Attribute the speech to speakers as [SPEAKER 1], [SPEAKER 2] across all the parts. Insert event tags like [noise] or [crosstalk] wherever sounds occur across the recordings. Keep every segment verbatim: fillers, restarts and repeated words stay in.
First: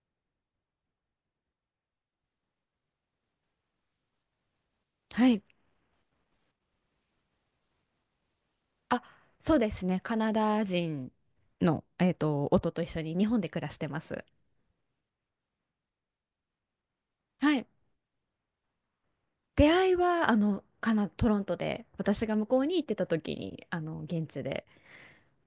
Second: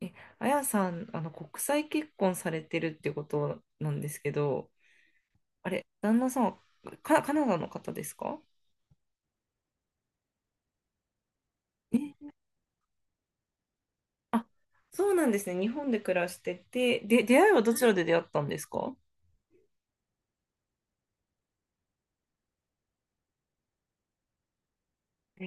[SPEAKER 1] え、あやさん、あの、国際結婚されてるってことなんですけど、
[SPEAKER 2] はい。
[SPEAKER 1] あれ、旦那さんはカ、カナダの方ですか？
[SPEAKER 2] あ、そうですね。カナダ人の、えっ
[SPEAKER 1] え、
[SPEAKER 2] と、夫と一緒に日本で暮らしてます。
[SPEAKER 1] あ、そうなんですね。日本で暮らしてて、で、出会い
[SPEAKER 2] は
[SPEAKER 1] は
[SPEAKER 2] い。
[SPEAKER 1] どちらで出会ったんですか？
[SPEAKER 2] 出会いは、あの、カナ、トロントで、私が向こうに行ってた時に、あの、現地で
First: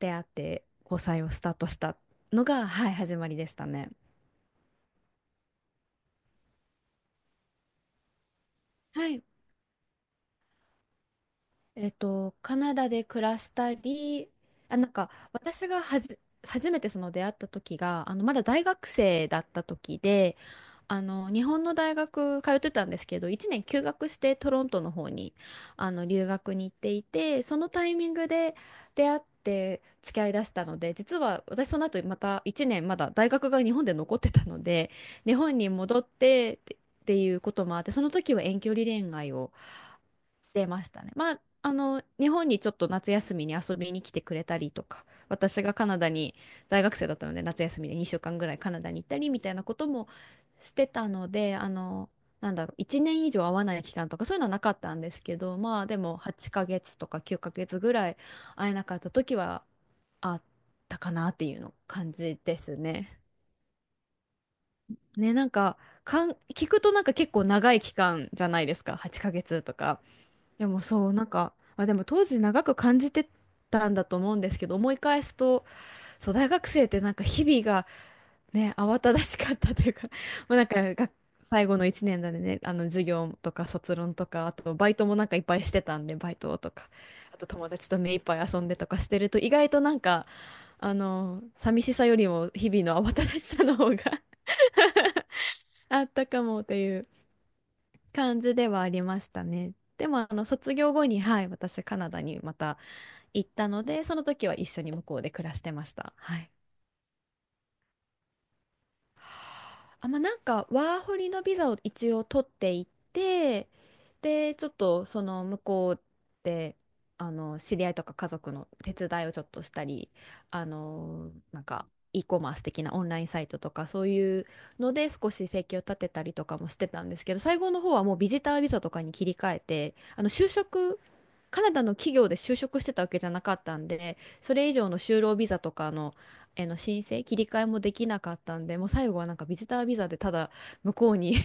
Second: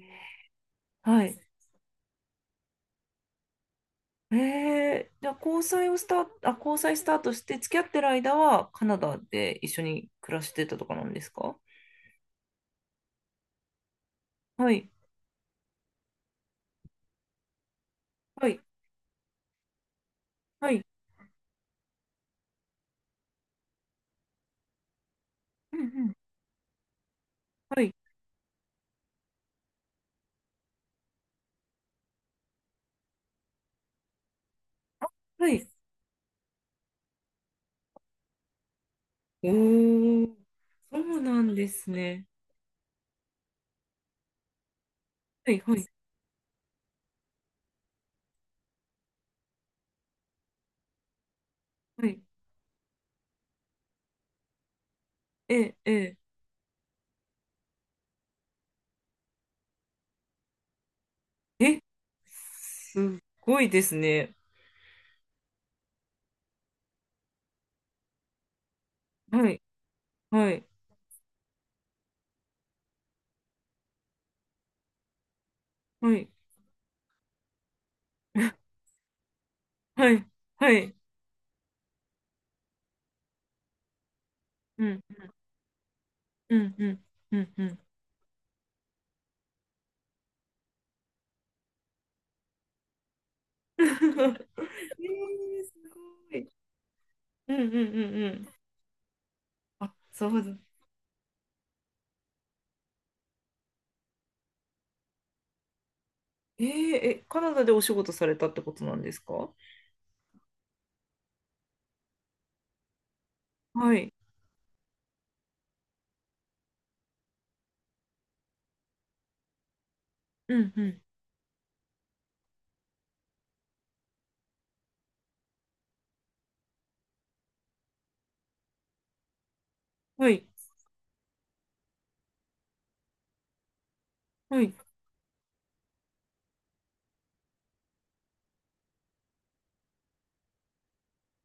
[SPEAKER 2] 出会って交際
[SPEAKER 1] は
[SPEAKER 2] を
[SPEAKER 1] い。
[SPEAKER 2] スタートしたのが、はい、始まりでしたね。
[SPEAKER 1] えー、じゃあ交際をスタート、あ、交際スタートして付き合ってる間はカナ
[SPEAKER 2] は
[SPEAKER 1] ダ
[SPEAKER 2] い。
[SPEAKER 1] で一緒に暮らしてたとかなんですか？
[SPEAKER 2] えっと、カナダで暮らしたり、
[SPEAKER 1] は
[SPEAKER 2] あ、な
[SPEAKER 1] い、
[SPEAKER 2] んか私がはじ、初めてその出会った時が、あのまだ
[SPEAKER 1] はい、
[SPEAKER 2] 大学生だった時で、
[SPEAKER 1] はい、
[SPEAKER 2] あの日本の大学通ってたんですけど、いちねん休学してトロントの方に
[SPEAKER 1] うんう
[SPEAKER 2] あの
[SPEAKER 1] ん、
[SPEAKER 2] 留学に行っていて、その
[SPEAKER 1] は
[SPEAKER 2] タ
[SPEAKER 1] い、
[SPEAKER 2] イミングで出会って付き合いだしたので、実は私その後またいちねんまだ大学が日本で残ってたので、日
[SPEAKER 1] は
[SPEAKER 2] 本
[SPEAKER 1] い。
[SPEAKER 2] に戻ってってっていうこともあって、その時は遠距離恋愛
[SPEAKER 1] お
[SPEAKER 2] を。
[SPEAKER 1] ー、
[SPEAKER 2] 出まし
[SPEAKER 1] そ
[SPEAKER 2] たね。
[SPEAKER 1] う
[SPEAKER 2] ま
[SPEAKER 1] な
[SPEAKER 2] あ、
[SPEAKER 1] んで
[SPEAKER 2] あ
[SPEAKER 1] す
[SPEAKER 2] の、
[SPEAKER 1] ね。
[SPEAKER 2] 日本にちょっと夏休みに遊びに来てくれたりとか、
[SPEAKER 1] はい、
[SPEAKER 2] 私が
[SPEAKER 1] はい、
[SPEAKER 2] カナダに大学生だったので、夏休みでにしゅうかんぐらいカナダに行ったりみたいなこともしてたので、あ
[SPEAKER 1] は
[SPEAKER 2] の、
[SPEAKER 1] い。
[SPEAKER 2] なんだろう、いちねん以上会わない期間とかそういうのはなかったんですけど、
[SPEAKER 1] え、
[SPEAKER 2] まあで
[SPEAKER 1] え、
[SPEAKER 2] もはちかげつとかきゅうかげつぐらい会えなかった時はあったかなっていうの
[SPEAKER 1] え、
[SPEAKER 2] 感じです
[SPEAKER 1] すっ
[SPEAKER 2] ね。
[SPEAKER 1] ごいですね。
[SPEAKER 2] ね、なんか、かん、聞くとなんか結構長い期間じゃないですか、8ヶ
[SPEAKER 1] はい、
[SPEAKER 2] 月とか。
[SPEAKER 1] は
[SPEAKER 2] で
[SPEAKER 1] い、
[SPEAKER 2] もそう、なんか、まあ、でも当時長く感じてたんだと思うんですけど、思い返すと、
[SPEAKER 1] はい、
[SPEAKER 2] そう、大学生ってなんか日々が
[SPEAKER 1] [laughs]
[SPEAKER 2] ね、慌ただしかったというか、
[SPEAKER 1] はい、
[SPEAKER 2] [laughs] まあなん
[SPEAKER 1] は
[SPEAKER 2] か
[SPEAKER 1] い、
[SPEAKER 2] が、最後のいちねんだね、あの授業とか卒論とか、あと
[SPEAKER 1] う
[SPEAKER 2] バイ
[SPEAKER 1] ん、
[SPEAKER 2] トもなんかいっぱいしてたんで、バイ
[SPEAKER 1] う
[SPEAKER 2] トと
[SPEAKER 1] ん、う
[SPEAKER 2] か、
[SPEAKER 1] ん、う
[SPEAKER 2] あと
[SPEAKER 1] ん、う
[SPEAKER 2] 友
[SPEAKER 1] ん。
[SPEAKER 2] 達と目いっぱい遊んでとかしてると、意外となんか、あの、寂しさよりも日々の慌ただしさの
[SPEAKER 1] [laughs] え
[SPEAKER 2] 方が [laughs]
[SPEAKER 1] ー、す
[SPEAKER 2] あった
[SPEAKER 1] ごい。
[SPEAKER 2] かもっ
[SPEAKER 1] う
[SPEAKER 2] ていう
[SPEAKER 1] んうんうんう
[SPEAKER 2] 感
[SPEAKER 1] ん。
[SPEAKER 2] じではありましたね。
[SPEAKER 1] あ、
[SPEAKER 2] でも
[SPEAKER 1] そ
[SPEAKER 2] あ
[SPEAKER 1] う
[SPEAKER 2] の
[SPEAKER 1] だ。
[SPEAKER 2] 卒業後に、はい、私カナダにまた行ったので、その時は一緒に向こうで暮らしてました。はい。
[SPEAKER 1] えー、え、カナダでお仕事されたってことなんですか？
[SPEAKER 2] あ、まあ、なんかワーホリのビザを一応取っていって、
[SPEAKER 1] はい。
[SPEAKER 2] でちょっとその向こうであの知り合いとか家族の手伝いをちょっとしたり、
[SPEAKER 1] う
[SPEAKER 2] あ
[SPEAKER 1] んうん。
[SPEAKER 2] のなんか e コマース的なオンラインサイトとかそういうので少し生計を立てたりとかもしてたんですけど、最後の方はもうビジタービザとかに切り替えて、あ
[SPEAKER 1] は
[SPEAKER 2] の
[SPEAKER 1] い。
[SPEAKER 2] 就職、カナダの企業で就職してたわけじゃなかったんで、そ
[SPEAKER 1] は
[SPEAKER 2] れ
[SPEAKER 1] い。
[SPEAKER 2] 以上の就労ビザとかの、えの申請、切り替えもできなかったんで、もう最後はなんかビジタービザでただ向こうに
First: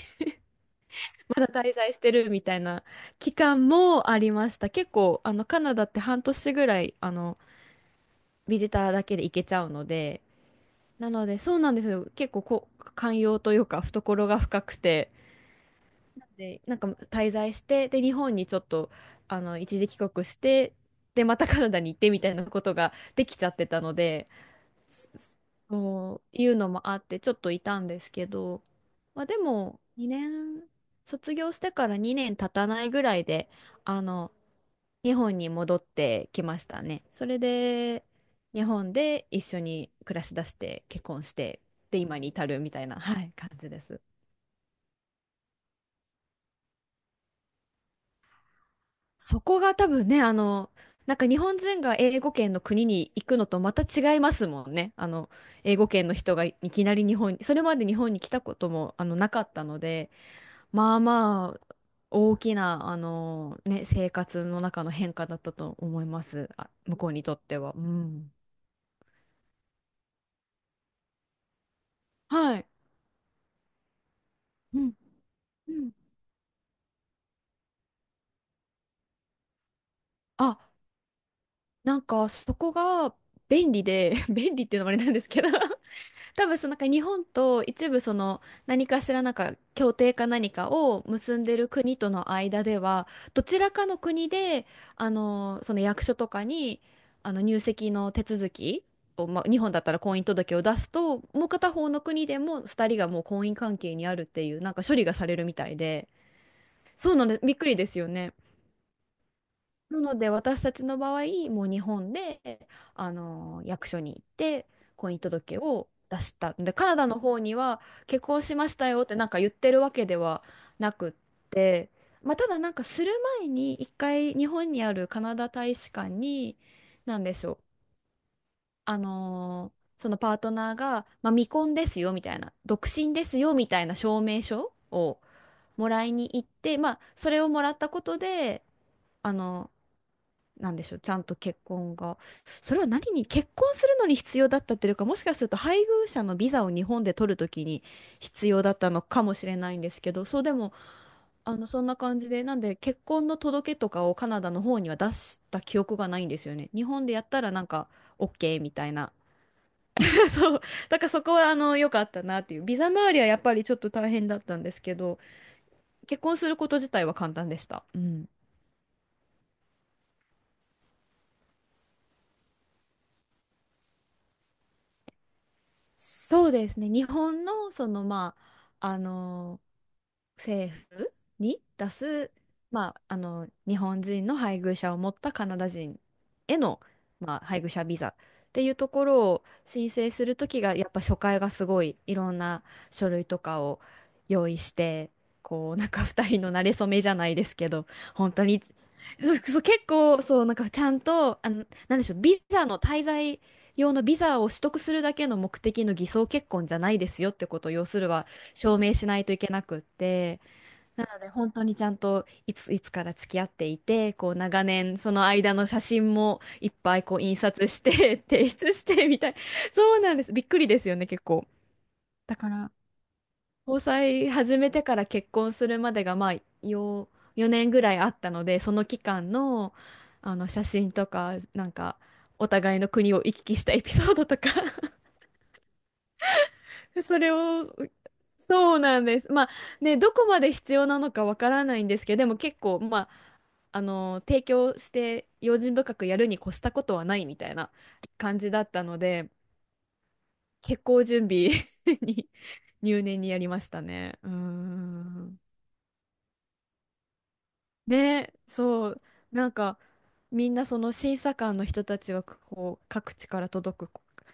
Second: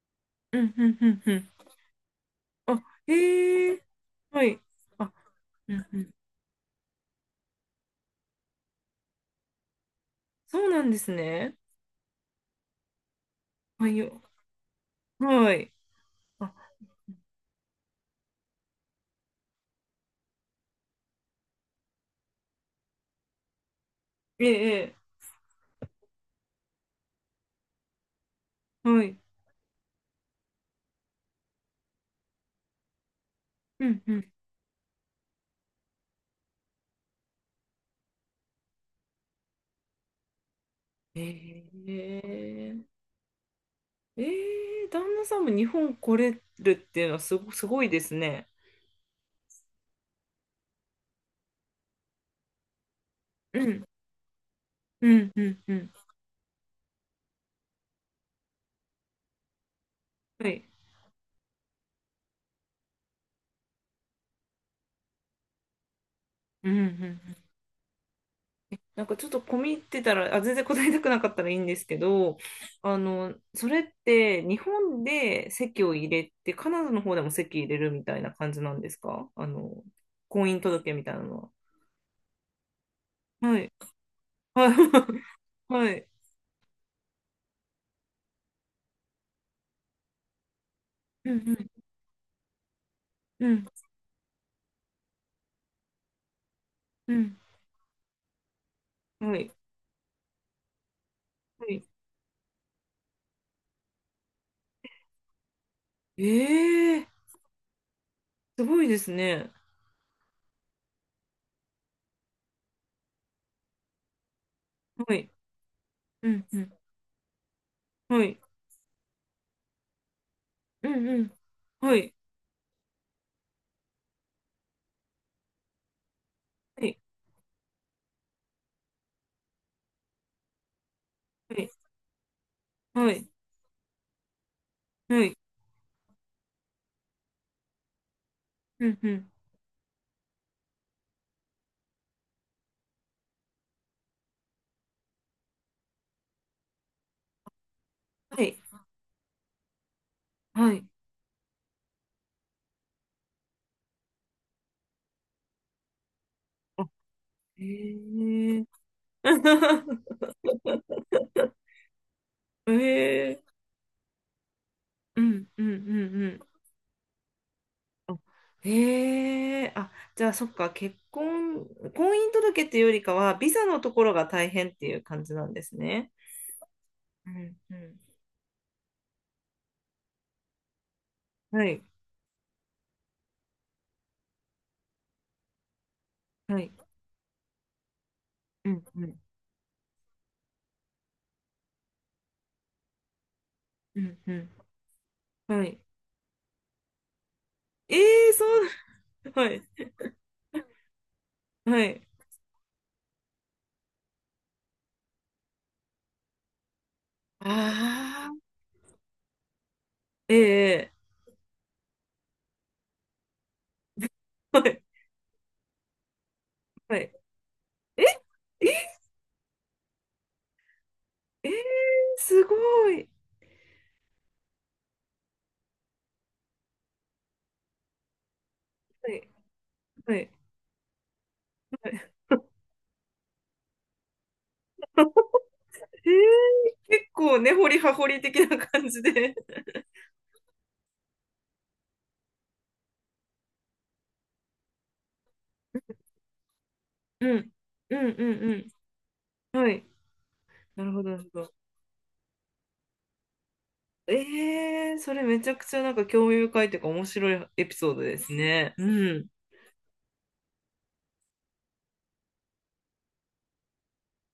[SPEAKER 1] うんうんうんう
[SPEAKER 2] [laughs] ま
[SPEAKER 1] ん。
[SPEAKER 2] だ滞在してるみたい
[SPEAKER 1] あ、
[SPEAKER 2] な期間
[SPEAKER 1] へえー。
[SPEAKER 2] もあり
[SPEAKER 1] は
[SPEAKER 2] まし
[SPEAKER 1] い。
[SPEAKER 2] た。結
[SPEAKER 1] あ、
[SPEAKER 2] 構、あの、カナ
[SPEAKER 1] う
[SPEAKER 2] ダ
[SPEAKER 1] ん
[SPEAKER 2] っ
[SPEAKER 1] う
[SPEAKER 2] て
[SPEAKER 1] ん。
[SPEAKER 2] 半年ぐらい、あの、ビジターだけで行けちゃうので、
[SPEAKER 1] そうなんで
[SPEAKER 2] な
[SPEAKER 1] す
[SPEAKER 2] ので、そ
[SPEAKER 1] ね。
[SPEAKER 2] うなんですよ。結構こう、寛容というか、
[SPEAKER 1] はいよ。
[SPEAKER 2] 懐が深くて、
[SPEAKER 1] はい。あ、
[SPEAKER 2] で、なんか滞在して、で、日本にちょっと、あの、一時帰国して、で、またカナダに行ってみたいなことができちゃってたので、
[SPEAKER 1] ええ、え
[SPEAKER 2] すそういうのもあって、ちょっといたんですけど、
[SPEAKER 1] えはい。
[SPEAKER 2] まあ、でも、にねん、卒業してからにねん経たないぐらいで、
[SPEAKER 1] う
[SPEAKER 2] あ
[SPEAKER 1] んうん。
[SPEAKER 2] の、日本に戻ってきましたね。それで、日本で一緒に暮らしだして、結
[SPEAKER 1] え
[SPEAKER 2] 婚して、で、今に至るみた
[SPEAKER 1] ー、
[SPEAKER 2] いな、はい、感じです。
[SPEAKER 1] えー、旦那さんも日本来れるっていうのはすご、すごいですね。
[SPEAKER 2] そこが多分ね、あの、なんか日本人が英語圏の国に行くのと
[SPEAKER 1] う
[SPEAKER 2] また
[SPEAKER 1] ん、
[SPEAKER 2] 違いますもんね。あ
[SPEAKER 1] う
[SPEAKER 2] の、
[SPEAKER 1] ん、うん、う
[SPEAKER 2] 英語
[SPEAKER 1] ん。
[SPEAKER 2] 圏の人がいきなり日本に、それまで日本に来たこともあのなかったので、
[SPEAKER 1] はい。
[SPEAKER 2] まあまあ、大きな、あの、ね、生活の中の変化だったと思います。あ、
[SPEAKER 1] うん、うん。う
[SPEAKER 2] 向こうにと
[SPEAKER 1] ん。
[SPEAKER 2] っては。うん。
[SPEAKER 1] なんかちょっと込み入ってたら、あ、全然答えたくなかったらいいんですけど、
[SPEAKER 2] はい。
[SPEAKER 1] あの、それって日
[SPEAKER 2] うん。
[SPEAKER 1] 本で
[SPEAKER 2] う
[SPEAKER 1] 籍
[SPEAKER 2] ん。
[SPEAKER 1] を入れて、カナダの方でも籍入れるみたいな感じなんですか？あの、婚姻
[SPEAKER 2] あ、
[SPEAKER 1] 届みたいなの
[SPEAKER 2] なんかそこが
[SPEAKER 1] は。は
[SPEAKER 2] 便
[SPEAKER 1] い。
[SPEAKER 2] 利で、[laughs]
[SPEAKER 1] はい。
[SPEAKER 2] 便利っていうのもあれなんで
[SPEAKER 1] [laughs]
[SPEAKER 2] すけど、
[SPEAKER 1] はい。
[SPEAKER 2] 多分そのなんか日本と一部その何かしらなんか協定か何かを
[SPEAKER 1] う
[SPEAKER 2] 結ん
[SPEAKER 1] ん、う
[SPEAKER 2] で
[SPEAKER 1] ん、
[SPEAKER 2] る国との間では、ど
[SPEAKER 1] う
[SPEAKER 2] ち
[SPEAKER 1] ん、
[SPEAKER 2] らかの国であのその役所とかにあの入籍の手続き
[SPEAKER 1] う
[SPEAKER 2] を、
[SPEAKER 1] ん。は
[SPEAKER 2] ま
[SPEAKER 1] い。
[SPEAKER 2] あ、日本だったら婚姻届を出すと、もう
[SPEAKER 1] は
[SPEAKER 2] 片
[SPEAKER 1] い。
[SPEAKER 2] 方の国でもふたりがもう婚姻関係にあるっていうなんか処理がされるみたいで、
[SPEAKER 1] ええー、
[SPEAKER 2] そうなんでびっくりですよね。
[SPEAKER 1] すごいですね。
[SPEAKER 2] なので私たちの場合もう日本で、あの役所に行って婚
[SPEAKER 1] は
[SPEAKER 2] 姻
[SPEAKER 1] い。
[SPEAKER 2] 届を出
[SPEAKER 1] う
[SPEAKER 2] し
[SPEAKER 1] ん、
[SPEAKER 2] た、
[SPEAKER 1] う
[SPEAKER 2] で
[SPEAKER 1] ん。
[SPEAKER 2] カナダの方には結
[SPEAKER 1] はい。
[SPEAKER 2] 婚しましたよってなんか言ってるわけでは
[SPEAKER 1] う
[SPEAKER 2] な
[SPEAKER 1] ん、
[SPEAKER 2] くっ
[SPEAKER 1] うん。
[SPEAKER 2] て、
[SPEAKER 1] はい。
[SPEAKER 2] まあ、ただなんかする前に一回日本にあるカナダ大使館に、
[SPEAKER 1] はい。
[SPEAKER 2] なんでしょう、あのそのパートナーが、まあ、未
[SPEAKER 1] はい。
[SPEAKER 2] 婚ですよみたいな、独
[SPEAKER 1] は
[SPEAKER 2] 身で
[SPEAKER 1] い。
[SPEAKER 2] すよみたいな証明書を
[SPEAKER 1] はい。
[SPEAKER 2] もらいに行って、まあ、それをもらったことで。
[SPEAKER 1] うん、うん。
[SPEAKER 2] あのなんでしょう、ちゃんと結婚が。それは何に、結婚するのに必要だったというか、もしかすると配偶者のビザを日本で取るときに
[SPEAKER 1] は
[SPEAKER 2] 必
[SPEAKER 1] い。
[SPEAKER 2] 要だったのかもしれないんですけど、そうでも、
[SPEAKER 1] はい。
[SPEAKER 2] あの、そんな感じで、なんで結婚の届けとかをカナダの方には出した記憶がないんですよね。日
[SPEAKER 1] あ、
[SPEAKER 2] 本でやったらなんか、
[SPEAKER 1] へ
[SPEAKER 2] オーケー
[SPEAKER 1] え。
[SPEAKER 2] みたいな。
[SPEAKER 1] [laughs]
[SPEAKER 2] [laughs] そう。だからそこは、あの、良かったなっていう。
[SPEAKER 1] へ
[SPEAKER 2] ビザ周りはやっぱ
[SPEAKER 1] え。
[SPEAKER 2] りちょっと大変だったんですけど、
[SPEAKER 1] うん、うん、うん、
[SPEAKER 2] 結
[SPEAKER 1] う
[SPEAKER 2] 婚す
[SPEAKER 1] ん。
[SPEAKER 2] ること自体は簡単でした。う
[SPEAKER 1] あ、
[SPEAKER 2] ん。
[SPEAKER 1] へえ。あ、じゃあ、そっか。結婚、婚姻届っていうよりかは、ビザのところが大変っていう感じなんですね。
[SPEAKER 2] そうですね。日
[SPEAKER 1] う
[SPEAKER 2] 本
[SPEAKER 1] ん、
[SPEAKER 2] の、
[SPEAKER 1] う
[SPEAKER 2] そ
[SPEAKER 1] ん。
[SPEAKER 2] の、まあ、あの政府に
[SPEAKER 1] はい。
[SPEAKER 2] 出す、まあ、あの日本人の配偶者を持ったカナダ人へ
[SPEAKER 1] はい。
[SPEAKER 2] の、まあ、配偶者ビザって
[SPEAKER 1] う
[SPEAKER 2] いう
[SPEAKER 1] ん、
[SPEAKER 2] とこ
[SPEAKER 1] うん。
[SPEAKER 2] ろを申請するときが、やっぱ初回がすごいいろんな書類とかを
[SPEAKER 1] うん、う
[SPEAKER 2] 用
[SPEAKER 1] ん。
[SPEAKER 2] 意して、
[SPEAKER 1] は
[SPEAKER 2] こう
[SPEAKER 1] い。
[SPEAKER 2] なんかふたりの馴れ初めじゃないですけど、
[SPEAKER 1] え
[SPEAKER 2] 本
[SPEAKER 1] え、
[SPEAKER 2] 当
[SPEAKER 1] そ
[SPEAKER 2] に
[SPEAKER 1] う。
[SPEAKER 2] そう
[SPEAKER 1] は
[SPEAKER 2] そ
[SPEAKER 1] い。
[SPEAKER 2] う、結構そうなんかちゃんと、あの
[SPEAKER 1] は
[SPEAKER 2] なんで
[SPEAKER 1] い。
[SPEAKER 2] しょう、ビザの滞在用のビザを取得するだけの目的の偽装結婚じゃないですよってことを要する
[SPEAKER 1] あ
[SPEAKER 2] は
[SPEAKER 1] あ。
[SPEAKER 2] 証明しないといけなくっ
[SPEAKER 1] え
[SPEAKER 2] て、
[SPEAKER 1] え。
[SPEAKER 2] なので本当にちゃんといつ、いつから付き合っていて、こう
[SPEAKER 1] は
[SPEAKER 2] 長
[SPEAKER 1] い。
[SPEAKER 2] 年その間の写真もいっ
[SPEAKER 1] は
[SPEAKER 2] ぱい
[SPEAKER 1] い。
[SPEAKER 2] こう印刷し
[SPEAKER 1] え、
[SPEAKER 2] て [laughs] 提出し
[SPEAKER 1] え、
[SPEAKER 2] てみたい、そうなんです、びっくりですよね結構。
[SPEAKER 1] えー、
[SPEAKER 2] だ
[SPEAKER 1] す
[SPEAKER 2] か
[SPEAKER 1] ご
[SPEAKER 2] ら
[SPEAKER 1] い。
[SPEAKER 2] 交際始めてから結婚するまでがまあよよねんぐらいあったので、その期
[SPEAKER 1] はい。
[SPEAKER 2] 間の、
[SPEAKER 1] はい。
[SPEAKER 2] あの写真とかなん
[SPEAKER 1] はい。
[SPEAKER 2] か
[SPEAKER 1] [laughs]
[SPEAKER 2] お互いの国を行き来したエピソードとか
[SPEAKER 1] えー、
[SPEAKER 2] [laughs]
[SPEAKER 1] 結
[SPEAKER 2] それ
[SPEAKER 1] 構根
[SPEAKER 2] を、
[SPEAKER 1] 掘り葉掘り的な
[SPEAKER 2] そう
[SPEAKER 1] 感
[SPEAKER 2] な
[SPEAKER 1] じ
[SPEAKER 2] んです。
[SPEAKER 1] で。
[SPEAKER 2] まあね、どこまで必要なのかわからないんですけど、でも結構、まあ、あの、提供して用心深くやるに越したことはな
[SPEAKER 1] う
[SPEAKER 2] いみた
[SPEAKER 1] ん。
[SPEAKER 2] いな
[SPEAKER 1] うん
[SPEAKER 2] 感じ
[SPEAKER 1] う
[SPEAKER 2] だ
[SPEAKER 1] ん
[SPEAKER 2] ったので、
[SPEAKER 1] うん。はい。
[SPEAKER 2] 結
[SPEAKER 1] なるほ
[SPEAKER 2] 構
[SPEAKER 1] ど、なる
[SPEAKER 2] 準
[SPEAKER 1] ほ
[SPEAKER 2] 備
[SPEAKER 1] ど。
[SPEAKER 2] [laughs] に入念にやりましたね。うー
[SPEAKER 1] えー、それ
[SPEAKER 2] ん。
[SPEAKER 1] めちゃくちゃなんか興味深いというか面白いエピソードです
[SPEAKER 2] ね、
[SPEAKER 1] ね。う
[SPEAKER 2] そう、
[SPEAKER 1] ん。
[SPEAKER 2] なんか、みんなその審査官の人たちは、こう、各地から届く、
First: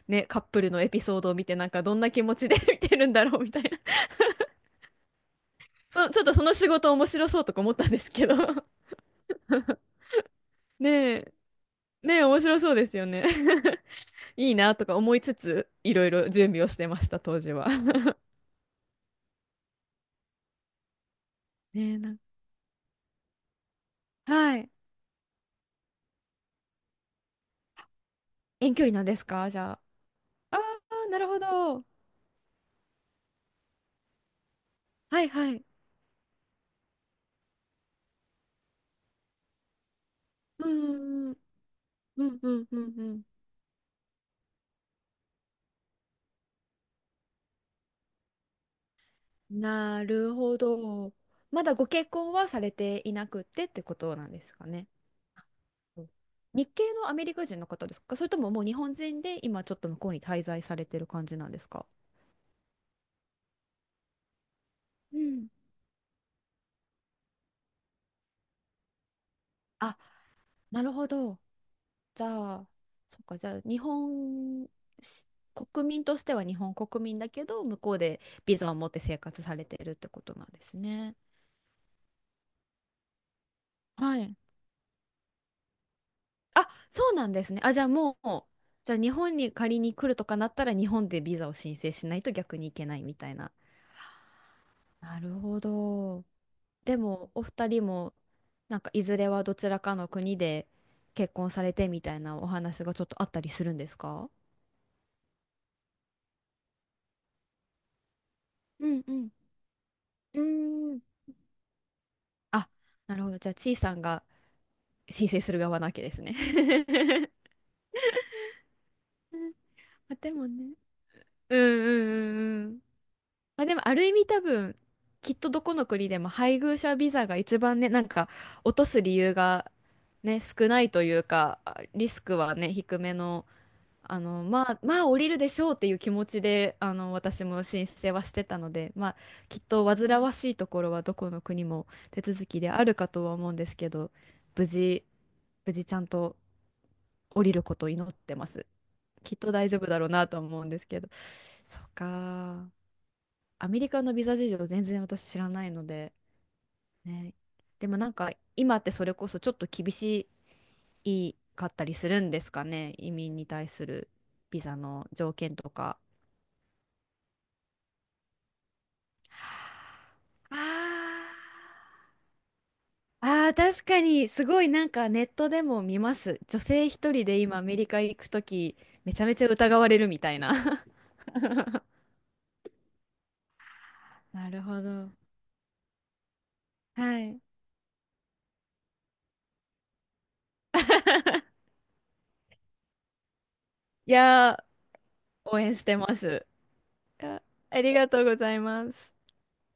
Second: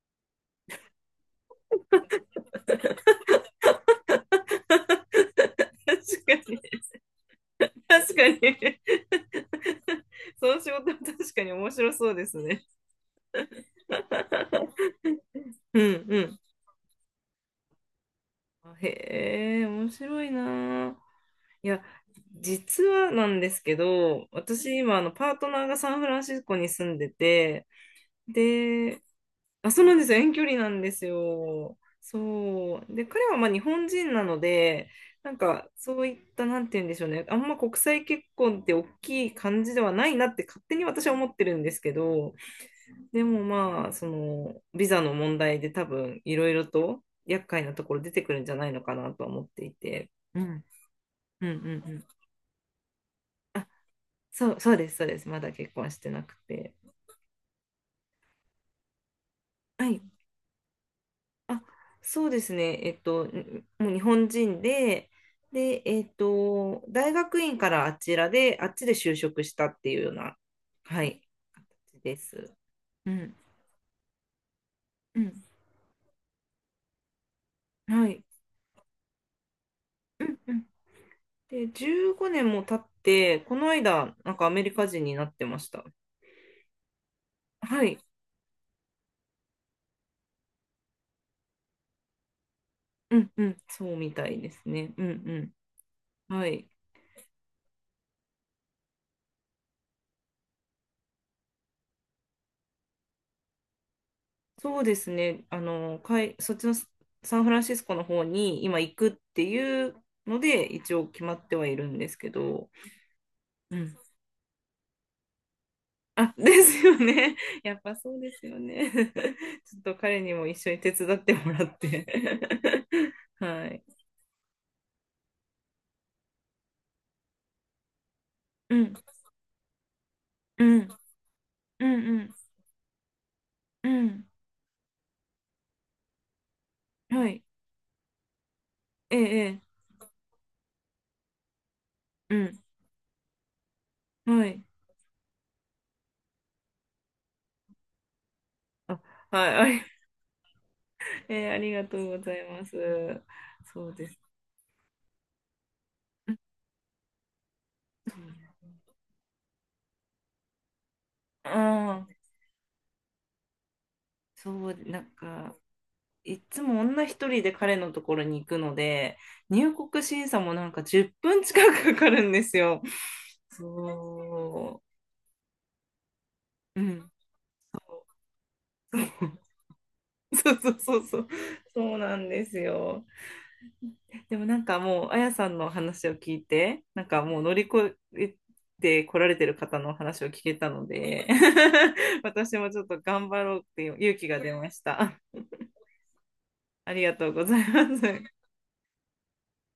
[SPEAKER 2] ね、カップルのエピソードを見て、なんかどんな気持ちで [laughs] 見てるんだろうみたいな、
[SPEAKER 1] 確
[SPEAKER 2] そ、ちょっ
[SPEAKER 1] か
[SPEAKER 2] とその
[SPEAKER 1] に、
[SPEAKER 2] 仕事面白そうとか思ったんです
[SPEAKER 1] 確か
[SPEAKER 2] けど。
[SPEAKER 1] に。
[SPEAKER 2] [laughs]
[SPEAKER 1] [laughs] その仕事
[SPEAKER 2] ね
[SPEAKER 1] は確
[SPEAKER 2] え、
[SPEAKER 1] かに面白そう
[SPEAKER 2] ねえ、
[SPEAKER 1] です
[SPEAKER 2] 面白
[SPEAKER 1] ね。
[SPEAKER 2] そうですよね。[laughs] いいなとか思いつつ、
[SPEAKER 1] う
[SPEAKER 2] い
[SPEAKER 1] ん
[SPEAKER 2] ろいろ
[SPEAKER 1] う
[SPEAKER 2] 準備をしてました、当時は。[laughs]
[SPEAKER 1] ん。へえ、面白いなあ。いや、
[SPEAKER 2] ねえ、なん
[SPEAKER 1] 実はなんですけど、
[SPEAKER 2] はい。
[SPEAKER 1] 私今、あの、パートナーがサンフランシスコに住んでて、
[SPEAKER 2] 遠距離
[SPEAKER 1] で、
[SPEAKER 2] なんですか、じ
[SPEAKER 1] あ、
[SPEAKER 2] ゃあ。
[SPEAKER 1] そうなんですよ。遠距離
[SPEAKER 2] あ
[SPEAKER 1] なんです
[SPEAKER 2] あ、なるほ
[SPEAKER 1] よ。
[SPEAKER 2] ど。
[SPEAKER 1] そう。で、彼はまあ日本人なので、
[SPEAKER 2] はい
[SPEAKER 1] なん
[SPEAKER 2] はい。
[SPEAKER 1] か、そういった、なんて言うんでしょうね。あんま国際結婚って大きい感じではないなって勝
[SPEAKER 2] う
[SPEAKER 1] 手に私は思
[SPEAKER 2] ん
[SPEAKER 1] ってるんですけ
[SPEAKER 2] う
[SPEAKER 1] ど、
[SPEAKER 2] んうんうんうん
[SPEAKER 1] で
[SPEAKER 2] う
[SPEAKER 1] もまあ、その、ビザの問題で多分、いろいろと厄介なところ出てくるんじゃないのかなとは思っ
[SPEAKER 2] ん。
[SPEAKER 1] てい
[SPEAKER 2] な
[SPEAKER 1] て。
[SPEAKER 2] る
[SPEAKER 1] う
[SPEAKER 2] ほ
[SPEAKER 1] ん。
[SPEAKER 2] ど。
[SPEAKER 1] うんうん
[SPEAKER 2] まだご
[SPEAKER 1] うん。
[SPEAKER 2] 結婚はされていなくてってことなんです
[SPEAKER 1] そう、
[SPEAKER 2] か
[SPEAKER 1] そうで
[SPEAKER 2] ね。
[SPEAKER 1] す、そうです。まだ結婚し
[SPEAKER 2] そう、
[SPEAKER 1] てなく
[SPEAKER 2] 日
[SPEAKER 1] て。
[SPEAKER 2] 系のアメリカ人の方ですか、それとももう日本人で今ちょっと
[SPEAKER 1] は
[SPEAKER 2] 向
[SPEAKER 1] い。
[SPEAKER 2] こうに滞在されてる感じなんで
[SPEAKER 1] あ、
[SPEAKER 2] すか。
[SPEAKER 1] そうですね。えっと、んもう日本人で、
[SPEAKER 2] うん。
[SPEAKER 1] で、えっと、大学院からあちらで、あっちで就職したって
[SPEAKER 2] あ、
[SPEAKER 1] いうような、
[SPEAKER 2] なる
[SPEAKER 1] は
[SPEAKER 2] ほ
[SPEAKER 1] い、
[SPEAKER 2] ど。
[SPEAKER 1] 形で
[SPEAKER 2] じゃ
[SPEAKER 1] す。
[SPEAKER 2] あ、
[SPEAKER 1] う
[SPEAKER 2] そっ
[SPEAKER 1] ん、
[SPEAKER 2] か、じゃあ、日本
[SPEAKER 1] う
[SPEAKER 2] し、
[SPEAKER 1] ん、
[SPEAKER 2] 国民としては日本国民だけど、向こう
[SPEAKER 1] は
[SPEAKER 2] で
[SPEAKER 1] い。
[SPEAKER 2] ビザを持って生活されてるってこ
[SPEAKER 1] う
[SPEAKER 2] と
[SPEAKER 1] ん、
[SPEAKER 2] なん
[SPEAKER 1] う
[SPEAKER 2] で
[SPEAKER 1] ん。
[SPEAKER 2] すね。
[SPEAKER 1] で、じゅうごねんも経って、この間、
[SPEAKER 2] は
[SPEAKER 1] な
[SPEAKER 2] い。
[SPEAKER 1] んかアメリカ人になってました。
[SPEAKER 2] あ、そうなんですね。あ、じ
[SPEAKER 1] は
[SPEAKER 2] ゃあ
[SPEAKER 1] い。
[SPEAKER 2] もう、じゃあ日本に仮に来るとかなったら、日本でビザを申請しないと逆に行けないみ
[SPEAKER 1] う
[SPEAKER 2] た
[SPEAKER 1] ん、
[SPEAKER 2] い
[SPEAKER 1] う
[SPEAKER 2] な。
[SPEAKER 1] ん、そうみたいですね。うん、
[SPEAKER 2] なるほど。
[SPEAKER 1] うん。はい。
[SPEAKER 2] でも、お二人も、なんか、いずれはどちらかの国で結婚されてみたいなお話がちょっとあったりするんですか。
[SPEAKER 1] そうですね。あの、かい、そっちのササンフランシスコの方に今
[SPEAKER 2] う
[SPEAKER 1] 行
[SPEAKER 2] ん
[SPEAKER 1] くっ
[SPEAKER 2] うん。
[SPEAKER 1] ていうの
[SPEAKER 2] う
[SPEAKER 1] で、一
[SPEAKER 2] ーん。
[SPEAKER 1] 応決まってはいるんですけ
[SPEAKER 2] あ、
[SPEAKER 1] ど。
[SPEAKER 2] なるほど。じゃあ、ち
[SPEAKER 1] う
[SPEAKER 2] いさ
[SPEAKER 1] ん。
[SPEAKER 2] んが申請する側なわけです
[SPEAKER 1] あ、
[SPEAKER 2] ね。
[SPEAKER 1] [laughs] ですよ
[SPEAKER 2] [laughs]
[SPEAKER 1] ね。やっぱそうですよね。[laughs] ちょっと
[SPEAKER 2] まあ、
[SPEAKER 1] 彼
[SPEAKER 2] で
[SPEAKER 1] にも
[SPEAKER 2] も
[SPEAKER 1] 一緒
[SPEAKER 2] ね。
[SPEAKER 1] に手伝っても
[SPEAKER 2] うん
[SPEAKER 1] らって
[SPEAKER 2] うんうんうん。
[SPEAKER 1] [laughs]
[SPEAKER 2] ま
[SPEAKER 1] は
[SPEAKER 2] あ、で
[SPEAKER 1] い。
[SPEAKER 2] も、ある意味多分、きっとどこの国でも配偶者ビザが一番ね、なんか、
[SPEAKER 1] う
[SPEAKER 2] 落と
[SPEAKER 1] ん、
[SPEAKER 2] す理由がね、
[SPEAKER 1] う
[SPEAKER 2] 少な
[SPEAKER 1] ん、
[SPEAKER 2] いというか、
[SPEAKER 1] うん、
[SPEAKER 2] リ
[SPEAKER 1] う
[SPEAKER 2] ス
[SPEAKER 1] ん、
[SPEAKER 2] クはね、低めの、
[SPEAKER 1] う
[SPEAKER 2] あ
[SPEAKER 1] ん。
[SPEAKER 2] の、まあ、まあ降りるでしょうっていう気持ちで、あの、
[SPEAKER 1] はい。
[SPEAKER 2] 私も申請はしてたので、ま
[SPEAKER 1] え
[SPEAKER 2] あ、き
[SPEAKER 1] え、
[SPEAKER 2] っと煩わしいところはどこの国も手
[SPEAKER 1] ええ、う
[SPEAKER 2] 続き
[SPEAKER 1] ん。
[SPEAKER 2] であるかとは思うんですけど、
[SPEAKER 1] はい。
[SPEAKER 2] 無事、無事ちゃんと降りることを祈ってます。
[SPEAKER 1] あ、
[SPEAKER 2] きっ
[SPEAKER 1] は
[SPEAKER 2] と
[SPEAKER 1] い。[laughs] あ
[SPEAKER 2] 大丈
[SPEAKER 1] り、
[SPEAKER 2] 夫だろうなとは思うんですけど。
[SPEAKER 1] ええ、あり
[SPEAKER 2] そ
[SPEAKER 1] が
[SPEAKER 2] っ
[SPEAKER 1] とうございま
[SPEAKER 2] か。
[SPEAKER 1] す。
[SPEAKER 2] アメ
[SPEAKER 1] そ
[SPEAKER 2] リ
[SPEAKER 1] う
[SPEAKER 2] カ
[SPEAKER 1] で
[SPEAKER 2] のビ
[SPEAKER 1] す。
[SPEAKER 2] ザ事情全然私知らないので、
[SPEAKER 1] うん。
[SPEAKER 2] ね。でもなんか、今ってそれこそちょっと厳しいかったり
[SPEAKER 1] あ
[SPEAKER 2] す
[SPEAKER 1] あ、
[SPEAKER 2] るんですかね。移民に対する
[SPEAKER 1] そ
[SPEAKER 2] ビ
[SPEAKER 1] う、
[SPEAKER 2] ザ
[SPEAKER 1] な
[SPEAKER 2] の
[SPEAKER 1] ん
[SPEAKER 2] 条
[SPEAKER 1] か、
[SPEAKER 2] 件とか。
[SPEAKER 1] いつも女一人で彼のところに行くので、入国審査もな
[SPEAKER 2] あ
[SPEAKER 1] んかじゅっぷん近くかかるんですよ。
[SPEAKER 2] ーあー、確かに、すごい
[SPEAKER 1] そ
[SPEAKER 2] なんかネットでも見ます。女
[SPEAKER 1] う。う
[SPEAKER 2] 性
[SPEAKER 1] ん。
[SPEAKER 2] 一人で今アメリカ行くとき、めちゃめ
[SPEAKER 1] [laughs]
[SPEAKER 2] ちゃ疑われるみたい
[SPEAKER 1] そうそう
[SPEAKER 2] な。
[SPEAKER 1] そうそう。
[SPEAKER 2] [laughs]
[SPEAKER 1] そうなんですよ。でも
[SPEAKER 2] な
[SPEAKER 1] な
[SPEAKER 2] る
[SPEAKER 1] んか
[SPEAKER 2] ほ
[SPEAKER 1] もう、
[SPEAKER 2] ど。
[SPEAKER 1] あやさんの話を聞いて、なん
[SPEAKER 2] は
[SPEAKER 1] かも
[SPEAKER 2] い。
[SPEAKER 1] う乗り越えて来られてる方の話を聞けたので、[laughs] 私もちょっと頑張ろうっていう
[SPEAKER 2] い
[SPEAKER 1] 勇気が
[SPEAKER 2] や
[SPEAKER 1] 出
[SPEAKER 2] ー、
[SPEAKER 1] ました。
[SPEAKER 2] 応援してます。
[SPEAKER 1] ありが
[SPEAKER 2] い
[SPEAKER 1] とう
[SPEAKER 2] や
[SPEAKER 1] ござい
[SPEAKER 2] あり
[SPEAKER 1] ま
[SPEAKER 2] がとう
[SPEAKER 1] す。
[SPEAKER 2] ございます。